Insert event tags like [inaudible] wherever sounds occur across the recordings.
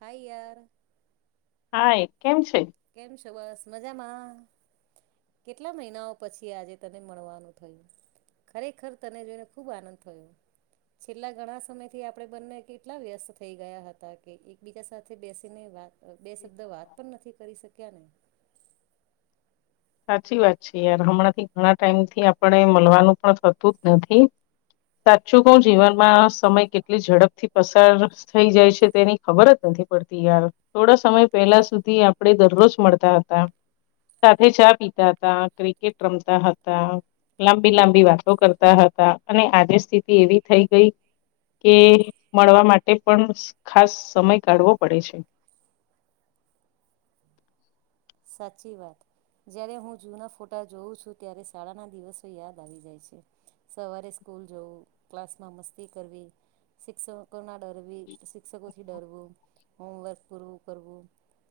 High યાર. Hi કેમ છે. કેમ છો બસ મજામાં. કેટલા મહિનાઓ પછી આજે તને મળવાનું થયું. ખરેખર તને જોઈને ખુબ આનંદ થયો. છેલ્લા ઘણા સમયથી આપણે બંને કેટલા વ્યસ્ત થઈ ગયા હતા કે એકબીજા સાથે બેસીને વાત બે શબ્દ વાત પણ નથી કરી શક્યા ને. સાચી વાત છે યાર હમણાં થી ઘણા ટાઈમ થી આપડે મલવાનું પણ થતુ જ નથી સાચું કહુ જીવનમાં સમય કેટલી ઝડપથી પસાર થઈ જાય છે તેની ખબર જ નથી પડતી યાર. થોડા સમય પહેલા સુધી આપણે દરરોજ મળતા હતા. સાથે ચા પીતા હતા ક્રિકેટ રમતા હતા લાંબી લાંબી વાતો કરતા હતા અને આજે સ્થિતિ એવી થઈ ગઈ કે મળવા માટે પણ ખાસ સમય કાઢવો પડે છે. સાચી વાત. જ્યારે હું જૂના ફોટા જોઉં છું ત્યારે શાળાના દિવસો યાદ આવી જાય છે. સવારે સ્કૂલ જવું ક્લાસમાં મસ્તી કરવી શિક્ષકોના ડરવી શિક્ષકો થી ડરવું હોમવર્ક પૂરું કરવું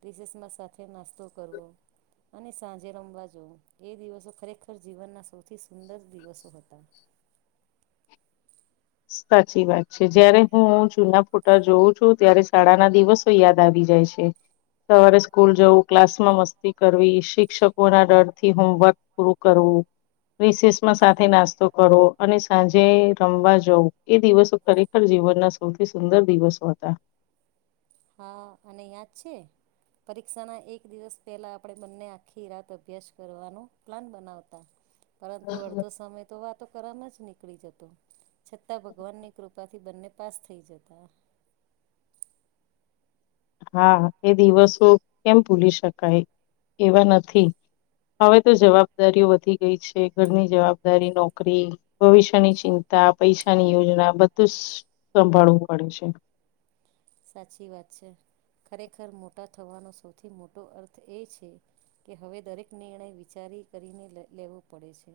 રિસેસમાં સાથે નાસ્તો કરવો અને સાંજે રમવા જવુ એ દિવસો ખરેખર જીવનના સૌથી સુંદર દિવસો હતા. સાચી વાત છે જયારે હું જૂના ફોટા જોઉં છું ત્યારે શાળા ના દિવસો યાદ આવી જાય છે. સવારે સ્કૂલ જવું ક્લાસમાં મસ્તી કરવી શિક્ષકોના ડરથી હોમવર્ક પૂરું કરવું રિશેષમાં સાથે નાસ્તો કરો અને સાંજે રમવા જવુ એ દિવસો ખરેખર જીવનના સૌથી સુંદર દિવસો હતા. હા અને યાદ છે પરીક્ષાના એક દિવસ પહેલા આપણે બંને આખી રાત અભ્યાસ કરવાનો પ્લાન બનાવતા. પરંતુ અડધો સમય તો વાતો કરવામાં જ નીકળી જતો છતાં ભગવાનની કૃપાથી થી બંને પાસ થઈ જતા. હા એ દિવસો કેમ ભૂલી શકાય એવા નથી. હવે, તો જવાબદારીઓ વધી ગઈ છે. ઘરની જવાબદારી નોકરી ભવિષ્યની ચિંતા, પૈસાની યોજના બધું જ સંભાળવું પડે છે. સાચી વાત છે. ખરેખર મોટા થવાનો સૌથી મોટો અર્થ એ છે કે હવે, દરેક નિર્ણય વિચારી કરીને લેવો પડે છે.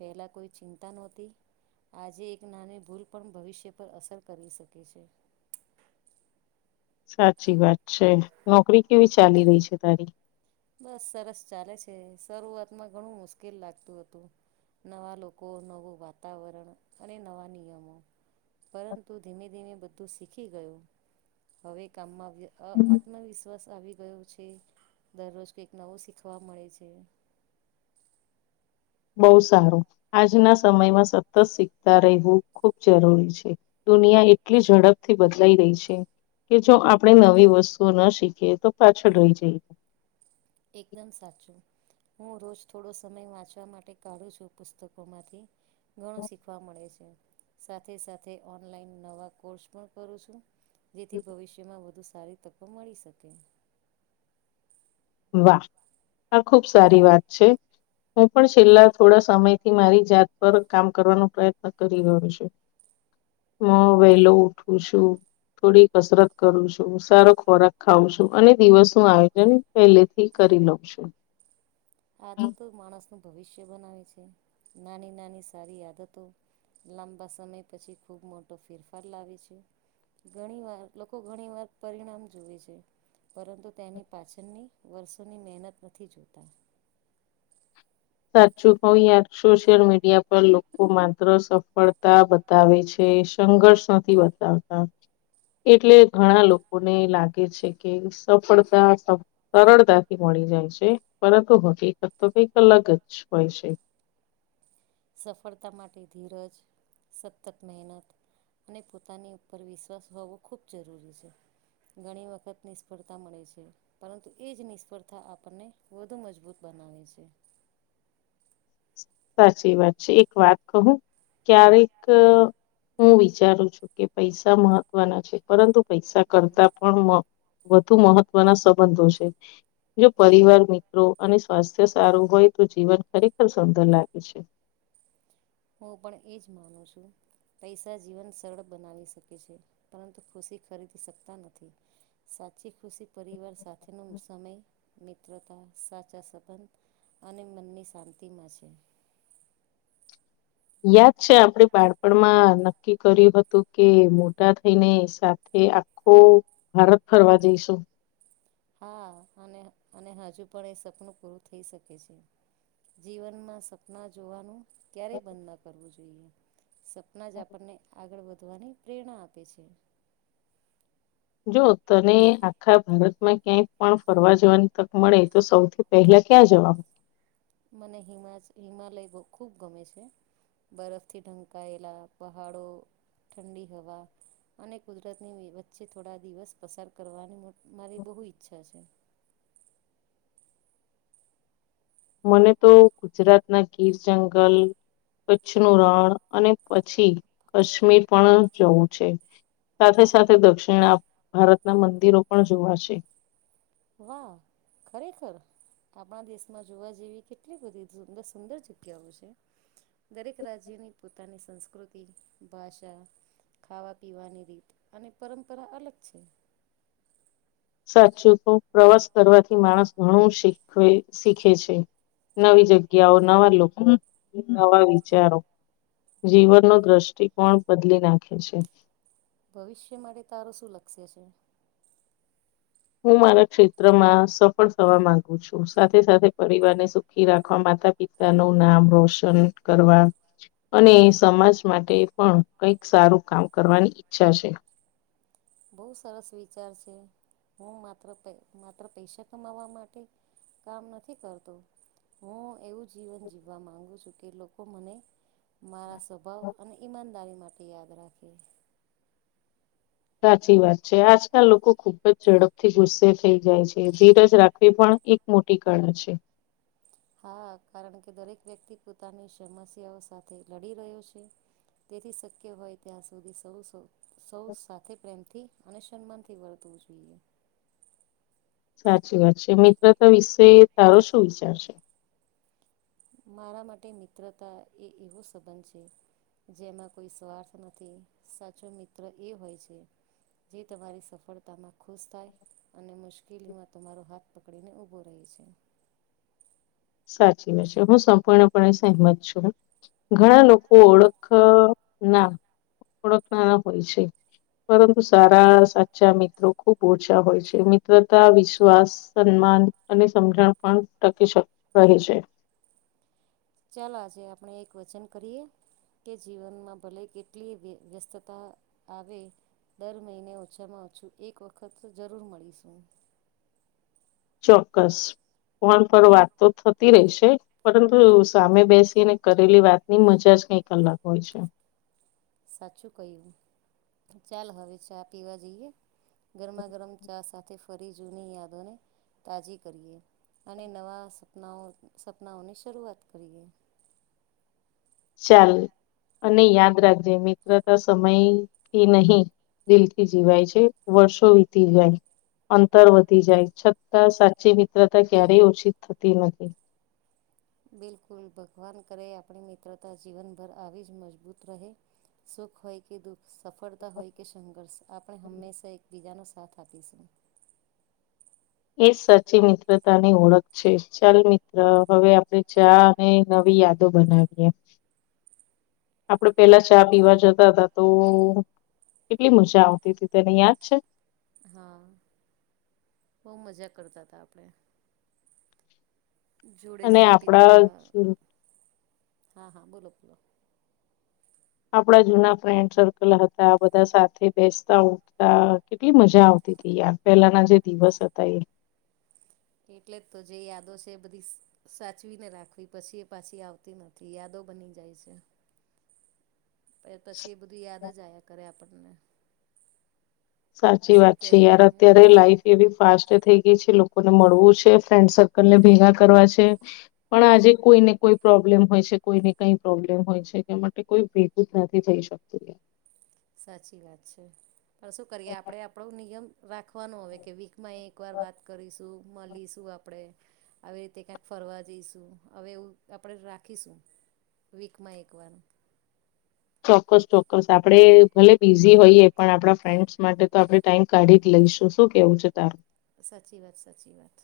પહેલાં કોઈ ચિંતા નહોતી, આજે એક નાની ભૂલ પણ ભવિષ્ય પર અસર કરી શકે છે. સાચી વાત છે. નોકરી કેવી ચાલી રહી છે તારી? બસ, સરસ ચાલે છે. શરૂઆતમાં ઘણું મુશ્કેલ લાગતું હતું. નવા લોકો, નવું વાતાવરણ અને નવા નિયમો પરંતુ ધીમે ધીમે બધું શીખી ગયું. હવે, કામમાં વ્ય અ હમ. આત્મવિશ્વાસ આવી ગયો છે. દરરોજ કંઈક નવું શીખવા મળે છે. બોવ સારું. આજના સમયમાં સતત શીખતા રહેવું ખૂબ જરૂરી છે. દુનિયા એટલી ઝડપથી બદલાઈ રહી છે કે જો આપણે નવી વસ્તુઓ ના શીખીએ તો, પાછળ રહી જઈએ. એકદમ સાચું. હું રોજ થોડો સમય વાંચવા માટે કાઢું છું. પુસ્તકોમાંથી ઘણું શીખવા મળે છે. સાથે સાથે ઓનલાઈન નવા કોર્સ પણ કરું છું. જેથી ભવિષ્ય માં વધુ સારી તકો મળી શકે. વાહ! આ ખૂબ સારી વાત છે. હું પણ છેલ્લા થોડા સમયથી મારી જાત પર કામ કરવાનો પ્રયત્ન કરી રહ્યો છું. હું વેહલો ઉઠું છું. થોડી કસરત કરું છું, સારો ખોરાક ખાવં છું અને દિવસનું આયોજન પહેલેથી કરી લઉં છું. આદતો માણસનું ભવિષ્ય બનાવે છે. નાની નાની સારી આદતો લાંબા સમય પછી ખુબ મોટો ફેરફાર લાવે છે. ઘણીવાર લોકો ઘણીવાર પરિણામ જુવે છે. પરંતુ તેની પાછળની વર્ષોની મહેનત નથી જોતા. સાચું કવ યાર સોશિયલ મીડિયા પર લોકો માત્ર સફળતા બ તાવે છે સંઘર્ષ નથી બતાવતા. એટલે ઘણા લોકોને લાગે છે કે સફળતા સ સરળતાથી મળી જાય છે પરંતુ હકીકત તો કઈક અલગ જ હોય છે. સફળતા માટે ધીરજ, સતત મહેનત ને પોતાની ઉપર વિશ્વાસ હોવો ખૂબ જરૂરી છે. ઘણી વખત નિષ્ફળતા મળે છે પરંતુ એ જ નિષ્ફળતા આપણને વધુ મજબૂત બનાવે છે. સાચી વાત છે એક વાત કહું, ક્યારેક હું વિચારું છું કે પૈસા મહત્વના છે પરંતુ પૈસા કરતા પણ મ વધુ મહત્વના સંબંધો છે. જો પરિવાર મિત્રો અને સ્વાસ્થ્ય સારું હોય તો જીવન ખરેખર સુંદર લાગે છે. હું પણ એજ માનું છું. પૈસા જીવન સરળ બનાવી શકે છે પરંતુ ખુશી ખરીદી શકતા નથી. સાચી ખુશી પરિવાર સાથેનો સમય મિત્રતા, સાચા સંબંધ અને મનની શાંતિમાં છે. યાદ છે આપડે બાળપણમાં નક્કી કર્યું હતું કે મોટા થઈને સાથે આખો ભારત ફરવા જઈશું. હા અને અને હજુ પણ એ સપનું પૂરું થઈ શકે છે. જીવન માં સપના જોવાનું ક્યારેય બંધ ન કરવું જોઈએ સપના જ આપણને આગળ વધવાની પ્રેરણા આપે છે. જો તને આખા ભારતમાં ક્યાંક પણ ફરવા જવાની તક મળે તો સૌથી પેહેલા ક્યાં જવાનું? મને હિ હિમાલય ખૂબ ગમે છે. બરફથી ઢંકાયેલા પહાડો ઠંડી હવા અને કુદરતની વચ્ચે થોડા દિવસ પસાર કરવાની મો મારી બહુ ઈચ્છા છે. મને તો ગુજરાતના ગીર જંગલ કચ્છનું રણ અને પછી કશ્મીર પણ જવું છે. સાથે સાથે દક્ષિણ ભારતના મંદિરો પણ જોવા છે. વાહ ખરેખર. આપણા દેશમાં જોવા જેવી કેટલી બધી સુંદર સુંદર જગ્યાઓ છે. દરેક રાજ્યની પોતાની સંસ્કૃતિ ભાષા ખાવા પીવાની રીત અને પરંપરા અલગ છે. સાચું કવ પ્રવાસ કરવાથી માણસ ઘણું શીખવે શીખે છે. નવી જગ્યાઓ નવા લોકો નવા વિચારો જીવનનો દ્રષ્ટિકોણ બદલી નાખે છે. ભવિષ્ય માટે તારું શું લક્ષ્ય છે હું મારા ક્ષેત્રમાં સફળ થવા માંગુ છું સાથે સાથે પરિવાર ને સુખી રાખવા માતા પિતા નું નામ રોશન કરવા. અને સમાજ માટે પણ કઈક સારું કામ કરવાની ઈચ્છા છે. બહુ સરસ વિચાર છે હું માત્ર પ માત્ર પૈસા કમાવવા માટે કામ નથી કરતો હું એવું જીવન જીવવા માંગુ છું કે લોકો મને મારા સ્વભાવ અને ઈમાનદારી માટે યાદ રાખે. સાચી વાત છે આજકાલ લોકો ખુબ પછી ઝડપથી ગુસ્સે થઈ જાય છે ધીરજ રાખવી પણ એક મોટી કાળા છે. હા કારણ કે દરેક વ્યક્તિ પોતાની સમસ્યાઓ સાથે લડી રહ્યો છે. તેથી શક્ય હોય ત્યાં સુધી સૌ સૌ સૌ સાથે પ્રેમથી અને સન્માન થી વર્તવું જોઈએ. સાચી વાત છે મિત્રતા વિશે તારો શું વિચાર છે. મારા માટે મિત્રતા એ એવો સંબંધ છે. જેમાં કોઈ સ્વાર્થ નથી સાચો મિત્ર એ હોય છે. જે તમારી સફળતામાં ખુશ થાય અને મુશ્કેલીમાં તમારો હાથ પકડીને ઊભો રહે છે. સાચી વાત છે હું સંપૂર્ણપણે સહમત છું ઘણા લોકો ઓળખ ના ઓળખના ના હોય છે. પરંતુ સારા સાચા મિત્રો ખુબ ઓછા હોય છે મિત્રતા વિશ્વાસ સન્માન અને સમજણ પણ ટકી શકવાની છે. ચાલો આજે એક વચન કરીએ કે જીવનમાં ભલે કેટલી વ વ્યસ્તતા આવે દર મહિને ઓછામાં ઓછું એક વખત તો જરૂર મળીશું. ચોક્કસ કોણ પર વાત તો થતી રહેશે પરંતુ સામે બેસીને કરેલી વાતની મજા જ કઈ અલગ હોય છે. સાચું કયું ચાલ હવે ચા પીવા જઈએ. ગરમા ગરમ ચા સાથે ફરી જૂની યાદોને તાજી કરીએ અને નવા સપનાઓ સપનાઓની શરૂઆત કરીએ. ચાલ અને યાદ રાખજે મિત્રતા સમયથી નહી દિલ થી જીવાય છે વર્ષો વીતી જાય. અંતર વધી જાય છતાં સાચી મિત્રતા ક્યારેય ઓછી થતી નથી. બિલકુલ ભગવાન કરે આપણી મિત્રતા જીવનભર આવી જ મજબૂત રહે. સુખ હોય કે દુઃખ સફળતા હોય કે સંઘર્ષ આપણે હંમેશા એકબીજાનો સાથ આપીશું એ સાચી મિત્રતાની ઓળખ છે ચાલ મિત્ર હવે આપડે ચા ને નવી યાદો બનાવીએ. [unintelligible] આપડે પેલા ચા પીવા જતા તા તો કેટલી મજા આવતી હતી તને યાદ છે. હા બહુ મજા કરતા હતા આપણે જોડે અને ચા આપડા પીતા હા હા બોલો બોલો આપડા જૂના ફ્રેન્ડ સર્કલ હતા બધા સાથે બેસતા ઊઠતા કેટલી મજા આવતી હતી યાર પહેલાના જે દિવસ હતા એ કે એટલે તો જે યાદો છે બધી સાચવી ને રાખવી પછી એ પાછી આવતી નથી યાદો બની જાય છે. પ પછી એ બધું યાદ જ આયા કરે આપણને સાચી શું વાત છે કેવું યાર અત્યારે હમ લાઈફ એવી ફાસ્ટ થઈ ગઈ છે લોકોને મળવું છે ફ્રેન્ડ સર્કલ ને ભેગા કરવા છે. પણ આજે કોઈને કોઈ પ્રોબ્લેમ હોય છે કોઈને કઈ પ્રોબ્લેમ હોય છે એ માટે કોઈ ભેગું જ નથી થઈ શ શક સાચી વાત છે. પણ શું કરીએ આપણે આપણો નિયમ રાખવાનો હો કે વીકમાં એક વાર વાત કરીશું મળીશું. આપણે આવી રીતે ક્યાંક ફરવા જઈશું હવે એવું આપણેે રાખીશું વિકમા એકવાર ચોક્કસ ચોક્કસ આપણે ભલે બિઝી હોઈએ પણ આપણા ફ્રેન્ડ્સ માટે તો આપણે ટાઈમ કાઢી જ લઈશું શું કેવું છે તારું સાચી વાત સાચી વાત.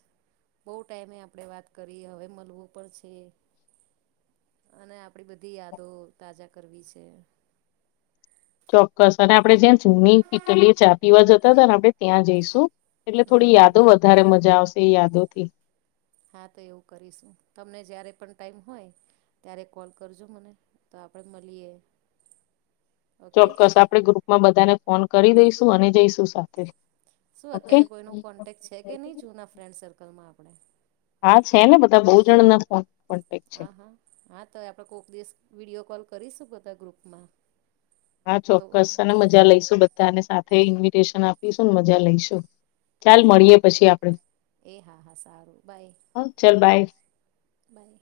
બહુ ટાઈમે આપણેે વાત કરી હવે મળવું પડશે. અને આપડી બધી યાદો તાજા કરવી છે. ચોક્કસ અને આપડે જ્યાં જૂની કીટલીએ ચા પીવા જતા હતા ને આપડે ત્યાં જઈશું. એટલે હમ થોડી હમ યાદો વધારે મજા આવશે એ યાદો થી. હા તો એવું કરીશું. તમને જયારે પણ ટાઈમ હોય ત્યારે કોલ કરજો મને તો આપણે મલીએ. ચોક્કસ આપણે ગ્રુપમાં બધાને ફોન કરી દઈશું અને જઈશું સાથે. શું ઓકે અત્યારે કોઈનો કોન્ટેક્ટ છે કે નહી જુના ફ્રેન્ડ સર્કલમાં આપડે? હા છે ને બધા બહુ જણના ફોન કોન્ટેક છે હા હા હા તો આપડે કોઈક દિવસ વિડીયો કોલ કરીશું બધા ગ્રુપમાં. હા તો ચોક્કસ અનેન મજા લઈશું બધ બધાને સાથે ઇન્વીિટેશન આપીશું અને મજા લઈશું ચાલ મળીએ પછી આપડે. એ હા હા સારું બાય. ચાલ બાય. હમ્મ